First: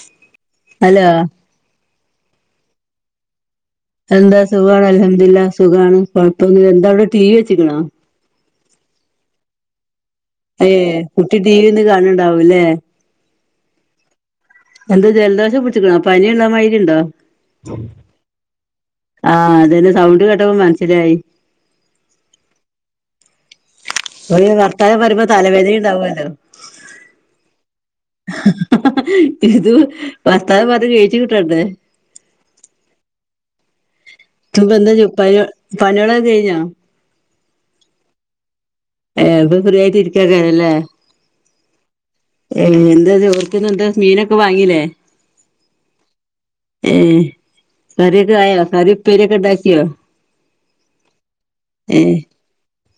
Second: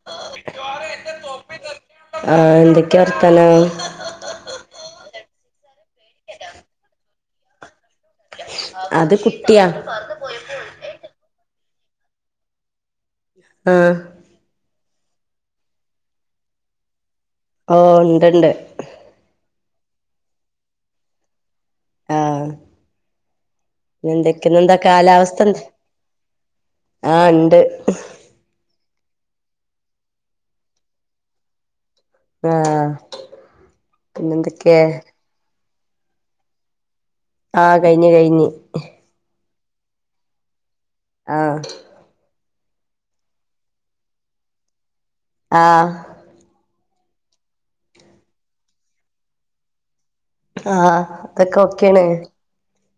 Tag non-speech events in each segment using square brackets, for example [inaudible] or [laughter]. [inaudible] Hello ആഹ് എന്തൊക്കെയാ വർത്താനം എന്താ സുഖമാണ് അലഹമ്മദില്ല സുഖമാണ് കൊഴപ്പൊന്നില്ല എന്താ അവിടെ ടി വി വെച്ചിക്കണോ അത് കുട്ടിയാ ഏ കുട്ടി ടി വി ഇരുന്ന് കാണണ്ടാവുയില്ലേ ആഹ് എന്താ ജലദോഷം പിടിച്ചിണോ പനിയുണ്ടോമാതിരി ഇണ്ടോ ഓ ഉണ്ട് ഉണ്ട് ആഹ് അത് തന്നെ സൗണ്ട് കേട്ടപ്പോ മനസ്സിലായി ആഹ് ഒരു എന്തൊക്കുന്ന എന്താ വർത്താനം പറയുമ്പോ കാലാവസ്ഥ എന്താ തലവേദന ഉണ്ടാവുമല്ലോ ആഹ് ഉണ്ട് ഇത് ഭർത്താവ് പറഞ്ഞ കഴി [unintelligible] ച്ചു കിട്ടണ്ടേ ആഹ് ഇപ്പ പിന്നെന്തൊക്കെ എന്താ പ പണികളൊക്കെ കഴിഞ്ഞോ ആഹ് കഴിഞ് കഴിഞ് ഏ ഇപ്പ ഫ്രീയായിട്ട് ഇരിക്കുവായിരിക്കുല്ലേ ആഹ് ഏ എന്താ ചോറിന് എന്താ മീനൊക്കെ വാങ്ങീല്ലേ ആഹ് ഏ കറിയൊക്കെ ആയോ കറി ഉപ്പേരിയൊക്കെ ഒണ്ടാക്കിയോ ആഹ് അതൊക്കെ ഓക്കെയാണ് ഏഹ്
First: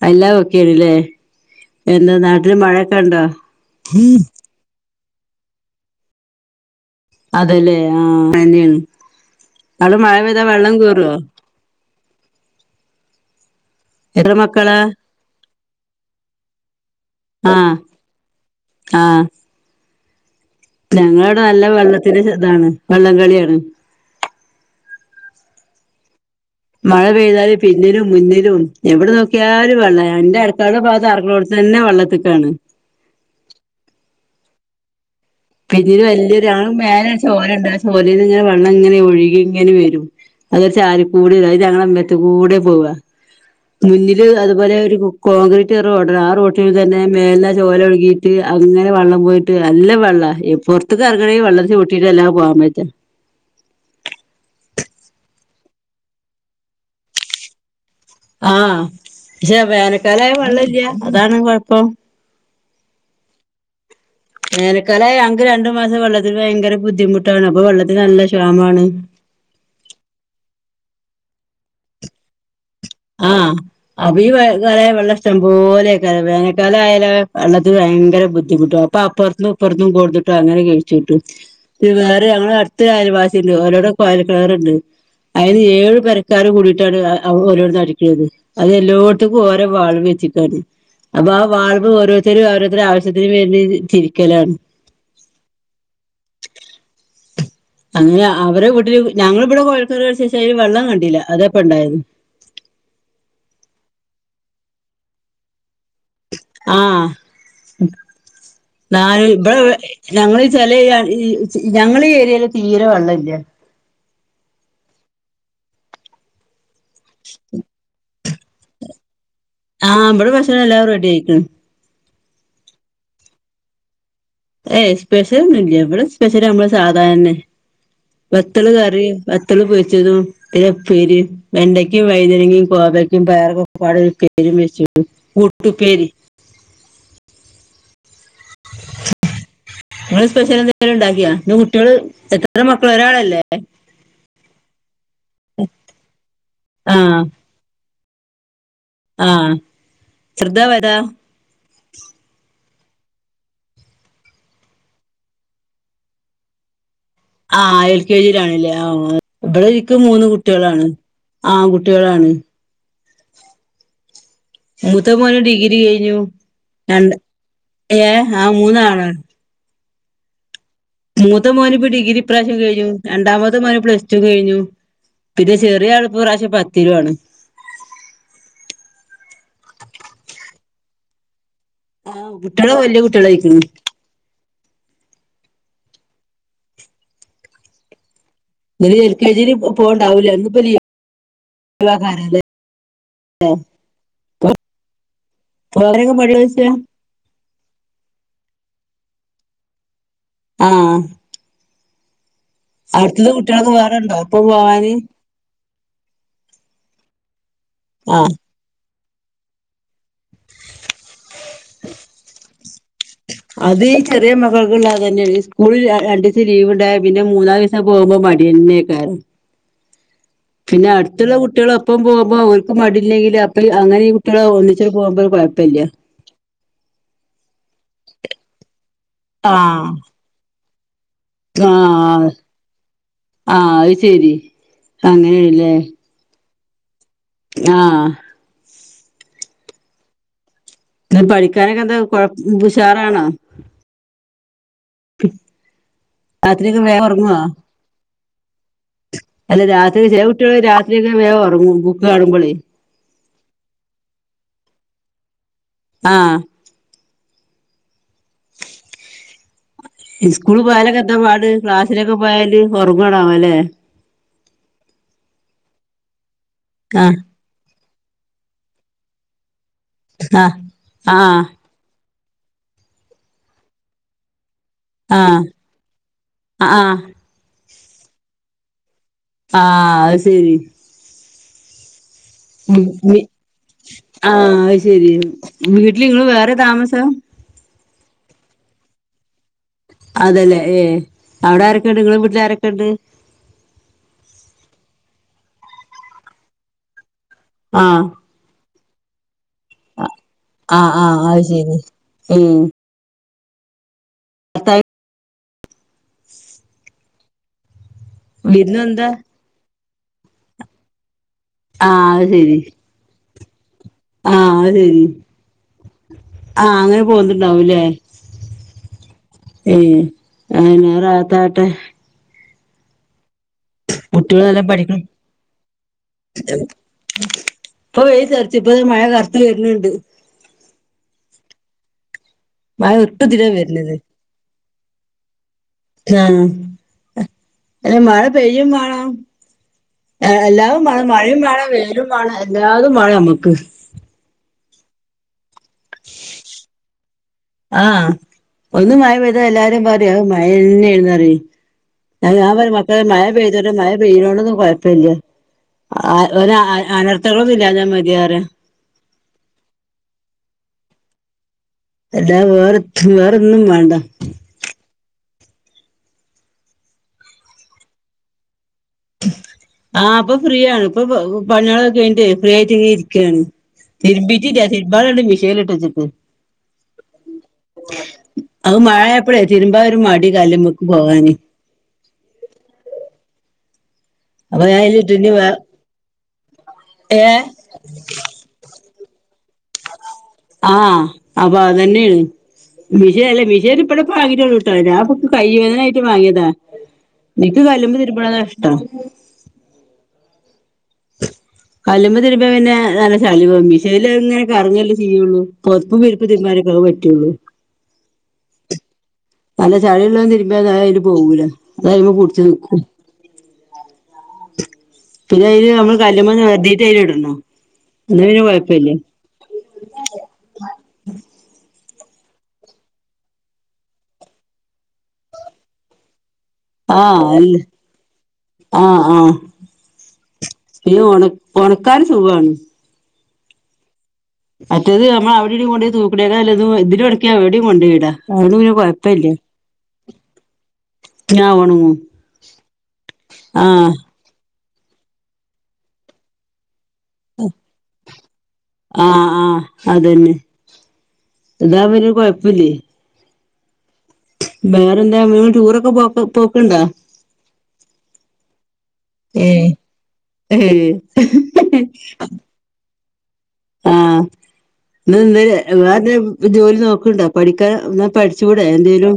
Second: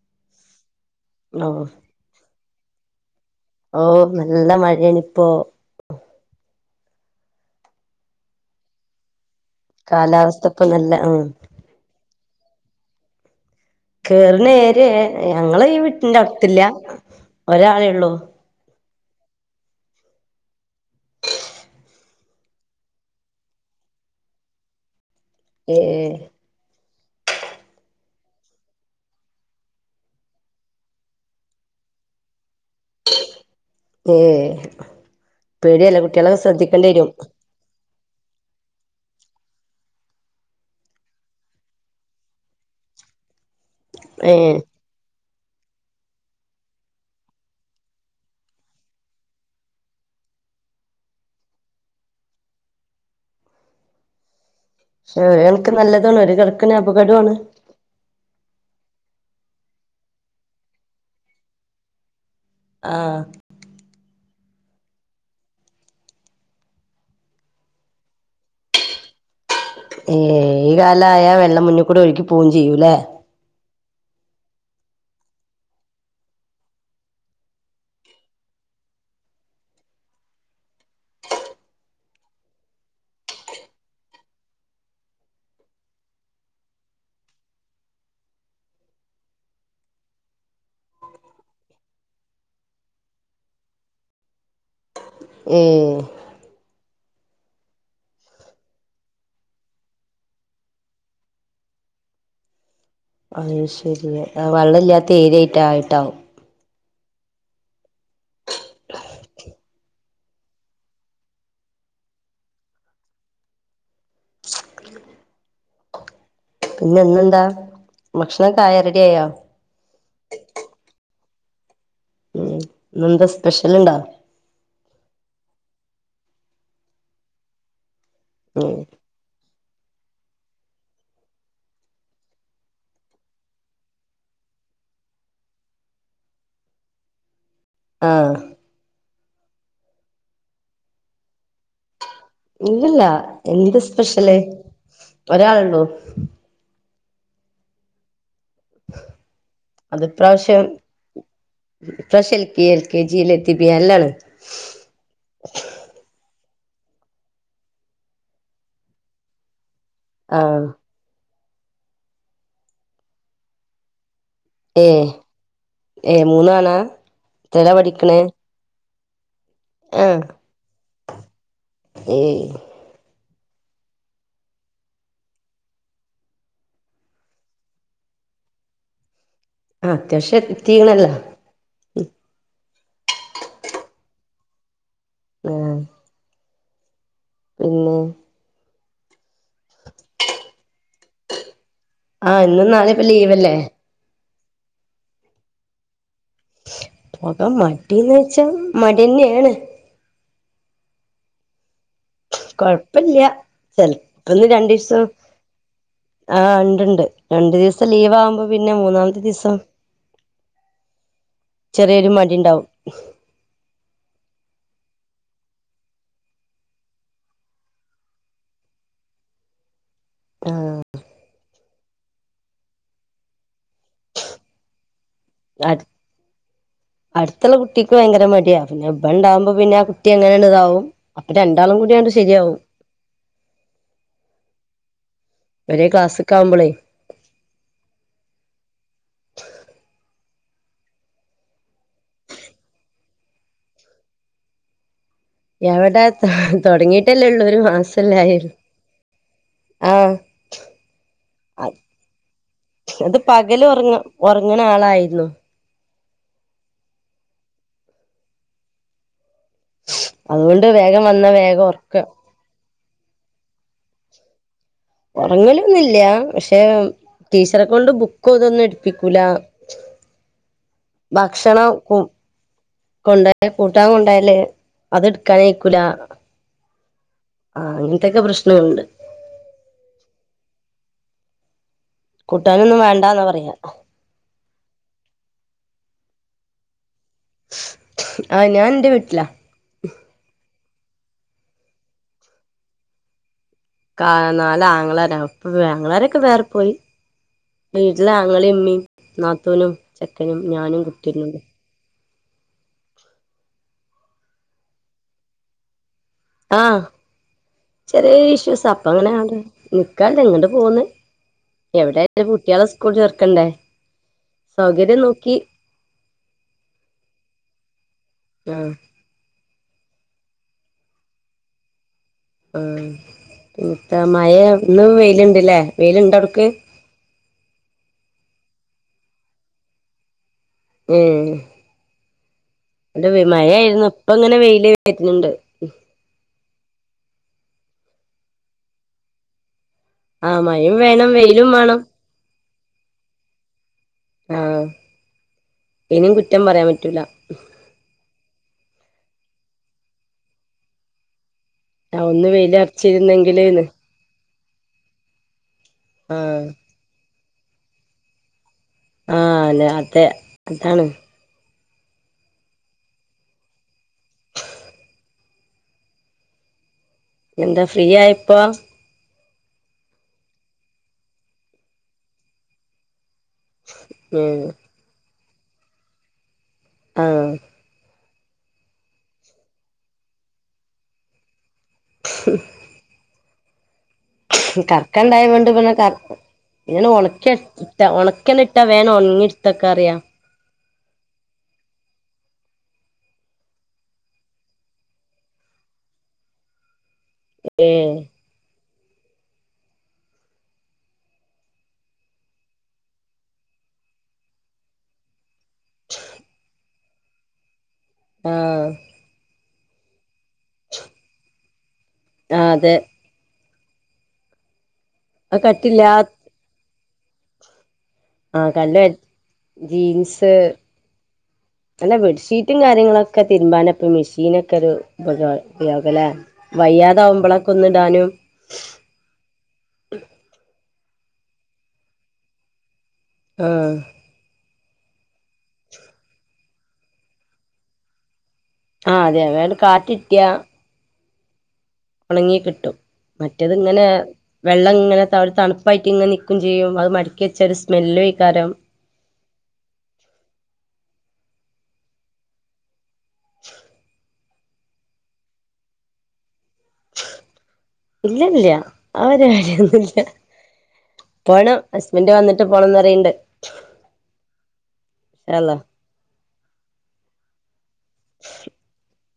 എല്ലാം ഒക്കെയാണ്ല്ലേ ഓ [unintelligible] എന്താ നാട്ടില് മഴയൊക്കെ ഒണ്ടോ ഓഹ് നല്ല മഴയാണ് ഇപ്പൊ അതല്ലേ ആഹ് മഴയാണ് അവിടെ മഴ കാലാവസ്ഥ പെയ്താൽ ഇപ്പൊ വെള്ളം നല്ല കേയറുവോ ഉം എത്ര കേറുന്ന മക്കളാ ഏരിയാ ഞങ്ങള് ഈ വീട്ടിന്റെ അടത്തില്ല ആഹ് ആഹ് ഞങ്ങടെ ഇവിടെ നല്ല വെള്ളത്തിന്റെ ഇതാണ് വള്ളംകളിയാണ് ഏയ് മഴ പെയ്താല് പിന്നിലും മുന്നിലും എവിടെ നോക്കിയാലും വെള്ളയാണ് എന്റെ അടുക്കളെടെ ഭാഗത്ത് ആക്ക- തന്നെ വെള്ളത്തിക്കാണ് ഏയ് പിന്നില് വല്യ ഒരാള് മേലെ വരും ചോലയുണ്ട് ആ ചോലെന്ന് ഇങ്ങനെ വെള്ളം ഇങ്ങനെ ഒഴുകി ഇങ്ങനെ വരും അത് ചാലിക്കൂടെ അതായത് ഞങ്ങളുടെ അമ്പത്തികൂടെ പോവ മുന്നില് ഏഹ് അതുപോലെ ഒരു- കോൺക്രീറ്റ് റോഡാ ആ റോഡിൽ തന്നെ മേലെ ചോല ഒഴുകിട്ട് അങ്ങനെ വെള്ളം പോയിട്ട് നല്ല വെള്ളവാ ഈ പൊറത്തേക്ക് എറങ്ങണമെങ്ക വെള്ളം ചവിട്ടിട്ട് അല്ലാതെ പോകാൻ പറ്റാ- ക [unintelligible] ക്ക് നല്ലതാണ് ഒരു കണക്കിന് അപകടമാണ് ആഹ് പക്ഷെ വേനക്കാലായ വെള്ളില്ല അതാണ് കൊഴപ്പം ആഹ് വേനക്കാലായ ഞങ്ങക്ക് രണ്ടു മാസം വെള്ളത്തിൽ ഭയങ്കര ബുദ്ധിമുട്ടാണ് അപ്പൊ വെള്ളത്തിൽ നല്ല ക്ഷാമാണ് ഏ ഈ കാ [unintelligible] ല ആയാ വെള്ളം മുന്നിൽ കൂടെ ഒഴുക്കി പോവയും ചെയ്യൂല്ലേ ആഹ് അപ്പൊ ഈ ക [unintelligible] ള വെള്ള ഇഷ്ടം പോലെയ വേനൽക്കാലായ വെള്ളത്തിൽ ഭയങ്കര ബുദ്ധിമുട്ടും- ഇപ്പൊ അപ്പറത്തുന്നും ഇപ്പുറത്തുന്നും കൊടുത്തിട്ടും അങ്ങനെ കഴിച്ചിവിട്ട് - വേറെ ഞങ്ങളെ അടുത്ത് ഒരു അയൽവാസിയുണ്ട് ഓരോടെ കൊഴൽ കെണറുണ്ട് അതിന് ഏഴ് പെരക്കാർ കൂടിയിട്ടാണ് ഓരോരുത്ത - അതെല്ലോത്തും ഓരോ വാൾവ് വെചെക്കാണ് അപ്പൊ ആ വാൾവ് ഓരോത്തരും അവരോരുടെ ആവശ്യത്തിനന് വേണ്ടി തിരിക്കലാണ് ഏ അങ്ങനെ അവരുടെ വീട്ടില്. ഞങ്ങ ഇവിടെ കൊഴ [unintelligible] ശേഷം വെള്ളം കണ്ടില്ല. അതെപ്പ ഉണ്ടായത്. അയ് ശരിയ. വെള്ളം ഇല്ലാത്ത ഏരിയായിട്ട ആയിട്ടാവും. ആഹ [unintelligible] ഞങ്ങള് ചെല ഈ ച് ഞങ്ങള് ഈ ഏരിയയില് തീരെ വെള്ളം ഇല്ല. [inaudible] [unintelligible] പിന്നെന്താ ഭക്ഷണംക ആയ. റെഡിയ ആയോ? ആഹ് ഇമ്മടെ ഭഷണം എല്ലാവും റെഡി ആയിട്ടും. ഉം ഇന്നെന്താ സ്പെഷ്യല്ണ്ടാ. ഏയ് സ്പെഷ്യൽ ഒന്നുമില്ല ഇവിടെ സ്പെഷ്യല് നമ്മള് സാധാരണെ വത്തള് ഉം കറി - [unintelligible] ഒര് ഉപ്പേരിം, വെണ്ടയ്ക്കും വൈതന്നങേമം കോവയ്ക്കും പയർക്ക പാടെ ഒരുപ്പേരി വെച്ചു. കൂട്ടുപേരി. ആഹ നിങ്ങള് സ്പെഷ്യൽ എന്തെങ്കിലും ഉണ്ടാക്കിയ. പിന്നെ കുട്ടികള് എത്ര മക്കള് ഇല്ലല്ല. ഒരാളല്ലേ എന്ത് സ്പെഷ്യല് ഒരാള് ഉള്ളൂ. ആഹ ആഹ് അത് പ്രാശ്യം ചെറുതാ വലുതാ ഇപ്രാവശ്യം L K, L K G ല്ലെത്തി. [unintelligible] ആഹ എൽ കെ ജിയിലാണല്ലേ ആ ഓ. ഇവിടെ ഇക്ക് മൂന്ന് ആഹ് കുട്ടികളാണ് ആൺകുട്ടികളാണ്. ഏ മൂത്തമോനു ഡിഗ്രി ഏ കഴിഞ്ഞു. മൂന്നാണാ രണ്ട് എത്രയിലാ ഏ ആ മൂന്നാണ്. ആഹ മൂത്ത മോനിപ്പ ഡിഗി ഈ പ്രാവശ്യം കഴിഞ്ഞു. രണ്ടാമത് മോനു പ്ലസ് ടു കഴിഞ്ഞു. പിന്നെ ചെറിയ ആളപ്പ ഈ പ്രാവശ്യം പത്തിലാണ്. ആ അത്യാവശ്യം എതീണല്ല. ആഹ് കുട്ടികള് വല്യ കുട്ടികള ആയിരിക്കണ്. ഉം പിന്നെ [unintelligible] എൽ കെ ജിൽ പോവണ്ടാവൂല്ല ഇന്നിപ്പ ലി [unintelligible] ക്കാനാല്ലേ. ആഹ് ഇന്നും നാള ഇപ്പ ലീവല്ലേ. [unintelligible] പോക മടിയന്ന് വെച്ചാ മടിയന്നേണ്. ആഹ്. കൊഴപുല്ല്യ. കുട്ടികൾക്ക് വേറെണ്ടോ ഇപ്പൊ ചിലപ്പന്ന് രണ്ട പോവാന് ദിവസം. ആഹ് ഇണ്ടണ്ട്. രണ്ടു ദിവസം ലീവ് ആ ആവുമ്പോ, പിന്നെ മൂന്നാമത്തെ ദിവസം ചെറിയൊരു മടി ഉണ്ടാവും. അത് ഈ ചെറിയ മക്കൾക്ക ഉള്ളാെതന്നെയേണ്. ഈ സ്കൂള രണ്ട ദിവസം ലീവ് ഉണ്ടായ പിന്നെ മൂന്നാം സം പോകുമ്പ മടിയന്നെക്കാരം. ആഹ് പിന്നെ അടുത്തുള്ള കുട്ടികള ഒപ്പം പോകുമ്പോ, അവർക്ക് മടില്ലെങ്കില് അപ്പ അങ്ങനെ ഈ കുട്ടികള ഒന്നിചു പോകുമ്പോ, കുഴപ്പല്ല അടുത് അടുത്തുള്ള കുട്ടിക്ക് ഭയങ്കര മടിയാ. പിന്നെ ഇവൻ ഇണ്ടാവുമ്പോ പിന്നെ ആ ആഹ് ക്കു എങ്ങനെയണ്ട് ഇതാവും അപ്പൊ രണ്ടാളും കൂടിയണ്ട് ശരിയാവും. ആഹ അത് ശെരി. അങ്ങനെണല്ലേ. കാവുമ്പോളെ, ആഹ ക്ക പഠിക്കാനൊക്കെ എന്താ കൊഴ ഉഷാറാണാ? എവിടെ രാത്രിയൊക്കെ വേഗം തുടങ്ങിട്ടല്ലേ ഉറങ്ങുവോ ഉള്ളൂ. ഒരു മാസംല്ലേ ആയിള്ളൂ. അല്ല രാത്രി ചെല കുട്ടികള്, രാത്രിയൊക്കെ വേഗം ഒറങ്ങും ബുക്ക് കാണുമ്പോളേ. ഇത് പകല് ഉറങ്ങ ഉറങ്ങണ ആളായിരുന്നു. ആ ഇസ്കൂള് അതുകൊണ്ട് പോലൊക്കെ വേഗം എന്താ വന്നാ പാട്. വേഗം ഉറക്ക ക്ലാസ്സിലൊക്കെ പോയാല് ഉറങ്ങണം അല്ലേ. ഉറങ്ങലൊന്നില്ല. പക്ഷേ, കാർ ടീച്ചറെ കൊണ്ട് ബുക്ക് ഇതൊന്നും എടുപ്പിക്കൂല ആഹ് ആഹ് ഭക്ഷണം ഉ കൊണ്ടയെ കൂട്ടാ കൊണ്ടായാൽ അത് ആഹ് ഇട്ക്കാനഴക്കൂല ആഹ് ആഹ് ആഹ് അങ്ങനത്തൊക്കെ പ്രശ്നവുണ്ട് ആഹ് ആശെരി.. കൂട്ടാനൊന്നും ശരി വേണ്ടാന്നാ പറയകാ ആഹ് അത് ശെരി വീട്ടിൽ ഇങ്ങൾ വേറെ താമസവാ. ആഹ് ഞാൻ ഇന്റെ വീട്ടിലാ അതല്ലേ ഏഹ് അവിടെ ആരൊക്കെ ഉണ്ട് നിങ്ങളെ വീട്ടിൽ ആരൊക്കെ ഉണ്ട്? കാഹ് നാലാങ്ങളാര ഇപ്പൊഅങ്ങളരൊക്കെ വേറെ പോയി ആഹ് വീട്ടില ആങ്ങളീം ഇമ്മീം നാത്തൂനും ചെക്കനും ഞാനും കുട്ടിരുന്നുണ്ട്. ഏഹ്.. ഉം എന്തായ്.. ആഹ്. ചെറിയ ഇഷ്യൂസാ വിരുന്ന് അപ്പ വന്നതാ അങ്ങനെ ആഡ് നിക്കാണ്ട് എങ്ങോട്ട് പോന്ന്. ആഹ് എവിടെയായിട്ട് അത് ശെരി കുട്ടിയളെ സ്കൂൾ ചേർക്കണ്ടേ ആഹ് അത് സൗകര്യം ശെരി നോക്കി ആഹ് അങ്ങനെ പോന്നിണ്ടാവൂല്ലേ? ആ ഏഹ് അഹനെ റാഹത്താട്ടെ. ആഹ് പിന്നത്ത മഴ കുട്ടികള് നല്ലോം ഇന്ന് പഠിക്കണം വെയിൽണ്ട്ല്ലേ വെയില്ണ്ട് അവടക്ക്? ഇപ്പൊ വെയിതെർച്ചി ഇപ്പൊ മഴ കർത്ത് വര്ണ് ണ്ട്. ഉം. മഴ ഇന്റെ വ്വെ മഴ ഒട്ടുതിലെ ആയിരുന്നു വര്ണത് പ്പ ഇങ്ങനെ വെയില് വരുന്നുണ്ട്. ആഹ് ഹെ മഴ പെയ്യും വെണം ആ ഏഹ് മഴയും എല്ലാവും വാണം വേണം മഴും വെയിലും വേണം വെലും വേണം എല്ലാതും വേണം നമ്മക്ക്. ആഹ് ഇനിം കുറ്റം പറയാൻ പറ്റൂല. ആഹ് ഒന്ന് മഴ പെയ്താ എല്ലാരും പറിം അഹ് മഴ തന്നെ ഏർന്ന് പറിയും. ആ ഒന്ന് അഹ് ഞാൻ പറിം മക്കള മഴ വെയിലറച്ചിരുന്നെങ്കില്ന്ന് പെയ്തോണ്ടെ മഴ പെയോണ്ടൊന്നും കൊഴ പല്യ ആ ആഹ ഒര അഹ് ആഹ് അനർത്ഥങ്ങളൊന്നും ഇല്യഞാ മതിഅറ്യ ആഹ് അല്ലെ അതെ അതാണ്. എല്ലാ വേറെ ത്തുഹ് വേറൊന്നും വെണ്ട എന്താ ഫ്രീആയപ്പോ? ആഹ് പ്പ ഫ്രീ ആണ് ഇപ്പൊ പ്പഹ പണിയാൾ ഒക്കെ കയിട്ട് ഫ്രീ ആയിട്ട് ഇങ്ങനെ ഇരിക്കാണ്. ഉം തിര്ബീറ്റില്ല തിര്ബാളേ മിഷേൽ ഇട്ടച്ചിട്ട്ണ്ട്. ആഹ് അത് മഴ എപ്പഴേ തിരുമ്പാഒരു മടി കല്ല്മ്മക്ക് പോകാന് [unintelligible] ഹ് അപ്പൊ ഞാൻ അയിലിട്ടിട്ട് കർക്കണ്ടായകൊണ്ട് വേ പിന്നെ കർ ഇങ്ങെ ഒണക്ക ഏഹ് താ ഒണക്കിഒന്ന് ട്ട വേണോ ഒണങ്ങി ഇട്ത്തക്ക അറിയാ ആഹ് അപ്പ അതന്നെയാണ്. മിഷേ അല്ലേ മിഷേൻ ഇപ്പടെ വാങ്ങിട്ടോള്ളൂട്ടോ ഞാപ്പം കൈയേദന ആയിട്ട് വാങ്ങിയതാ. നിക്ക് ഏ കല്ലുമ്പേ തിരുമ്പണതാ ഇഷ്ടം കല്ലുമ്മേ തിരുമ്പ പിന്നെ നല്ല ചളി പോ മിശൽ ഇങ്ങനെ കറങ്ങല്ലേ ചെയ്യുള്ളൂ. പൊതപ്പും വിര്പ്പും തിരുമ്പാനൊക്കെ അഹ് പറ്റുള്ളൂ. ആഹ് നല്ല ചളിയുള്ളത് തിരുമ്പ അഹ് അതിന് പോകൂല അതയ്മ പുടിച്ച് ആഹ് അതെ നിക്കും. അത് പിന്നെ അതില് കട്ടില്ലാ നമ്മള് കല്ല്മ്മ ഇങ്ങനെ ഒര്തീട്ട് അതിൽ ഇടണം. എന്നാ പിന്നെ ആഹ് കല്ല കൊഴപ്പല്ല ജീൻസ്. അല്ല ബെഡ്ഷീറ്റും കാര്യങ്ങളും ഒക്കെ തിരുമ്പാനപ്പൊ മെഷീനൊക്കെ ഒരു അത [unintelligible] കലേ- ആഹ് അല്ല്. ആഹ് ആഹ് ഒണക് ഒണക്കാന് സുഖാണ് ആഹ് മറ്റത് ഞമ്മളവിടെടിം കൊണ്ടോയ് തൂക്ക്ണേലെ നല്ലത് ഇതിലൊണക്യാ എവിടിം കൊണ്ടെയ്ടാ അതോണ്ട് പിന്നെ ആഹ് അതെ കൊയപ്പല്യ അങ്ങട് കാറ്റിട്ടിയാ ഞ്ഞ [unintelligible] ഒണങ്ങി കിട്ടും മറ്റേത്ങ്ങനെ വെള്ളം ഇങ്ങനെ ഒരു തണുപ്പായിട്ട് നിക്കും ചെയ്യും അത് മടക്കി വെച്ച ഒരു സ്മെല്ലുവയിക്കാരം ആഹ് ആഹ് അതന്നെ ഇതാമ്പം കൊയപ്പല്ലേ [inaudible] ബേറെന്താ വീട് ടൂറൊക്കെ പോ പോക്ണ്ടോ ഇല്ല ഇല്ല ആ ഒരു കാര്യം ഏയ് ഒന്നും ഇല്ല ഏഹ് പോണം ഹസ്ബൻഡ് വന്നിട്ട് പോണംന്നറയിണ്ട് ആഹ് ഇത് നിന്ന്ലെ അള്ളാ വേറെന്തേലും ജോലി നോക്ക്ണ്ടോ പഠിക്കാൻ എന്നാ പഠിച്ചൂടെ എന്തേലും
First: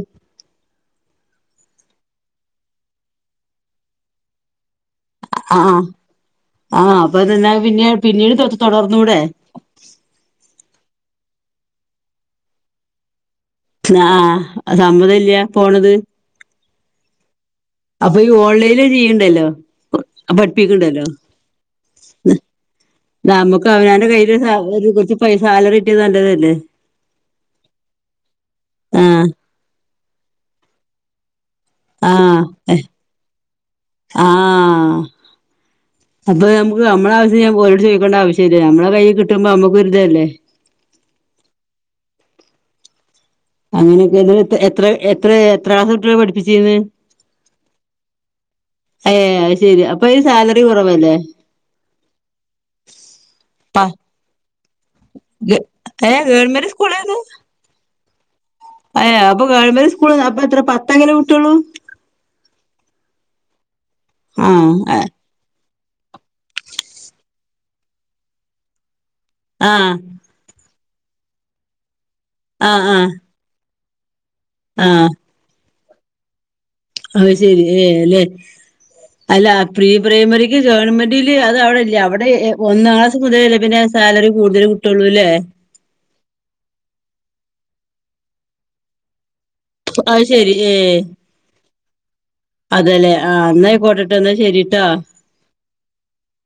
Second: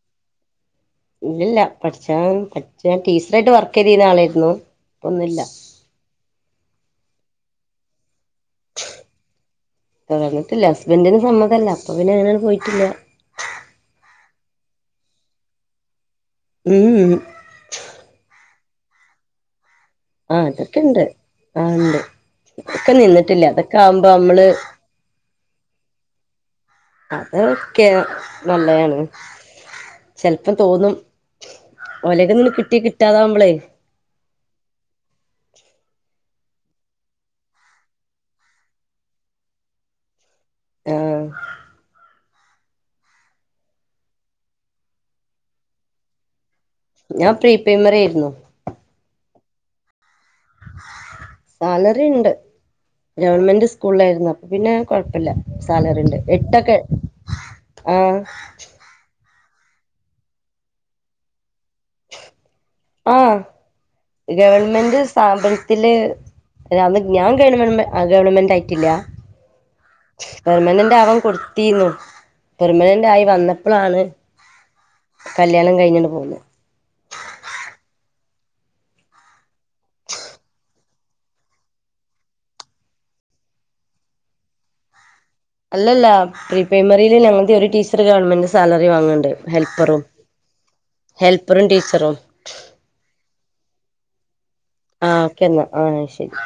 ഇല്ലല്ല പഠിച്ചാൻ പഠിച്ച ഞാൻ ടീച്ചറായിട്ട് വർക്ക് ചെയ്തീർന്ന ആളായിരുന്നു ഇപ്പൊന്നുല്ല ആഹ് അപ്പത് ന്നാ പിന്നെ പിന്നീട് തുടർന്നൂടെ തൊടർന്ന്ട്ടില്ല ഹസ്ബന്റിന് സമ്മതല്ല അപ്പൊ പിന്നെ അങ്ങനെയാണ്ട് പോയിട്ടില്ല ആഹ്‌ ആഹ്‌ സമ്മതല്യ പോണത് ഉംഉം അപ്പൊ ഈ ഓൺലൈനിൽ ചെയ്ണ്ടല്ലോ പഠിപ്പിക്കണ്ടല്ലോ ആഹ്‌ ഉണ്ട് ഒക്കെ നിന്ന് താ നമ്മക്ക് അവനാൻ്റെ കയ്യില് കൊറച്ച് പൈസ സാലറിട്യ നല്ലതല്ലെ അതൊക്കെ നല്ലതാണ് ആ ചെലപ്പം തോന്നും ആഹ് ഓലെക്കെന്ന് കിട്ടി കിട്ടാതാവുമ്പളേ ആഹ് അപ്പൊ ഞമ്മക്ക് ഞമ്മള ആവശ്യം ഓലോട് ചോയിക്കണ്ട ആവശ്യല്ല നമ്മള കൈയ് കിട്ടുമ്പോ ഞമ്മക്കൊര് ഇതല്ലെ ഏഹ് അങ്ങനൊക്കെ എ എത്ര എത്ര എത്രാ കുട്ടേളെ പഠിപ്പിച്ചിന്യ ഞാൻ പ്രീ പ്രൈമറിയാരുന്നു ഏഹ് അയ് ശരി അപ്പം ഇ സാലറി കുറവല്ലേ സാലറി ഉണ്ട് ഗവൺമെന്റ് പ സ്കൂളിലായിരുന്നു അപ്പൊ പിന്നെ കൊഴപ്പല്ല ഗ- ഏ സാലറിണ്ട് ഗവൺമെന്റ് എട്ടൊക്കെ ആഹ് ഏഹ് അപ്പൊ ഗവൺമെന്റ് സ്കൂള് അപ്പ എത്ര പത്തൊക്കല്ലെ കിട്ടൊള്ളു ആഹ് ആ ആ ഗവൺമെന്റ് സ്ഥാപൻ ത്തില് അന്ന് ഞാൻ ഗവൺമെൻ്റ് ഗവൺമെന്റ് ആയിട്ടില്ല ആഹ് പെർമനന്റ് ആവാൻ കൊട്ത്തീന്നു പെർമനൻ്റ് ആയി വന്നപ്പളാണ് ആഹ് കല്യാണം കയ്ഞ്ഞാണ്ട് പോന്നെ അത് ശരി ഏ ലെ അല്ല പ്രീ പ്രൈമറിക്ക് ഗവൺമെന്റില് അത് അവിടെല്ല അവിടെ ഒന്നാം ക്ലാസ് മുതലല്ലെ പിന്നെ സാലറി കൂട്തല് കിട്ടൊള്ളു അല്ലെ അല്ലല്ല പ്രീ പ്രൈമറില് ഞങ്ങളുടെ ഒരു ടീച്ചറ് ഗവൺമെന്റ് സാലറി വാങ്ണ്ട് ഹെൽപ്പറും അത് ശരി ഹെൽപ്പറും ടീച്ചറും അതെലെ ആ ന്നാ അയ്ക്കോട്ടട്ടൊ ന്നാ ശരിട്ടോ ആഒകെ ന്നാ ആ ന്നാ ശരി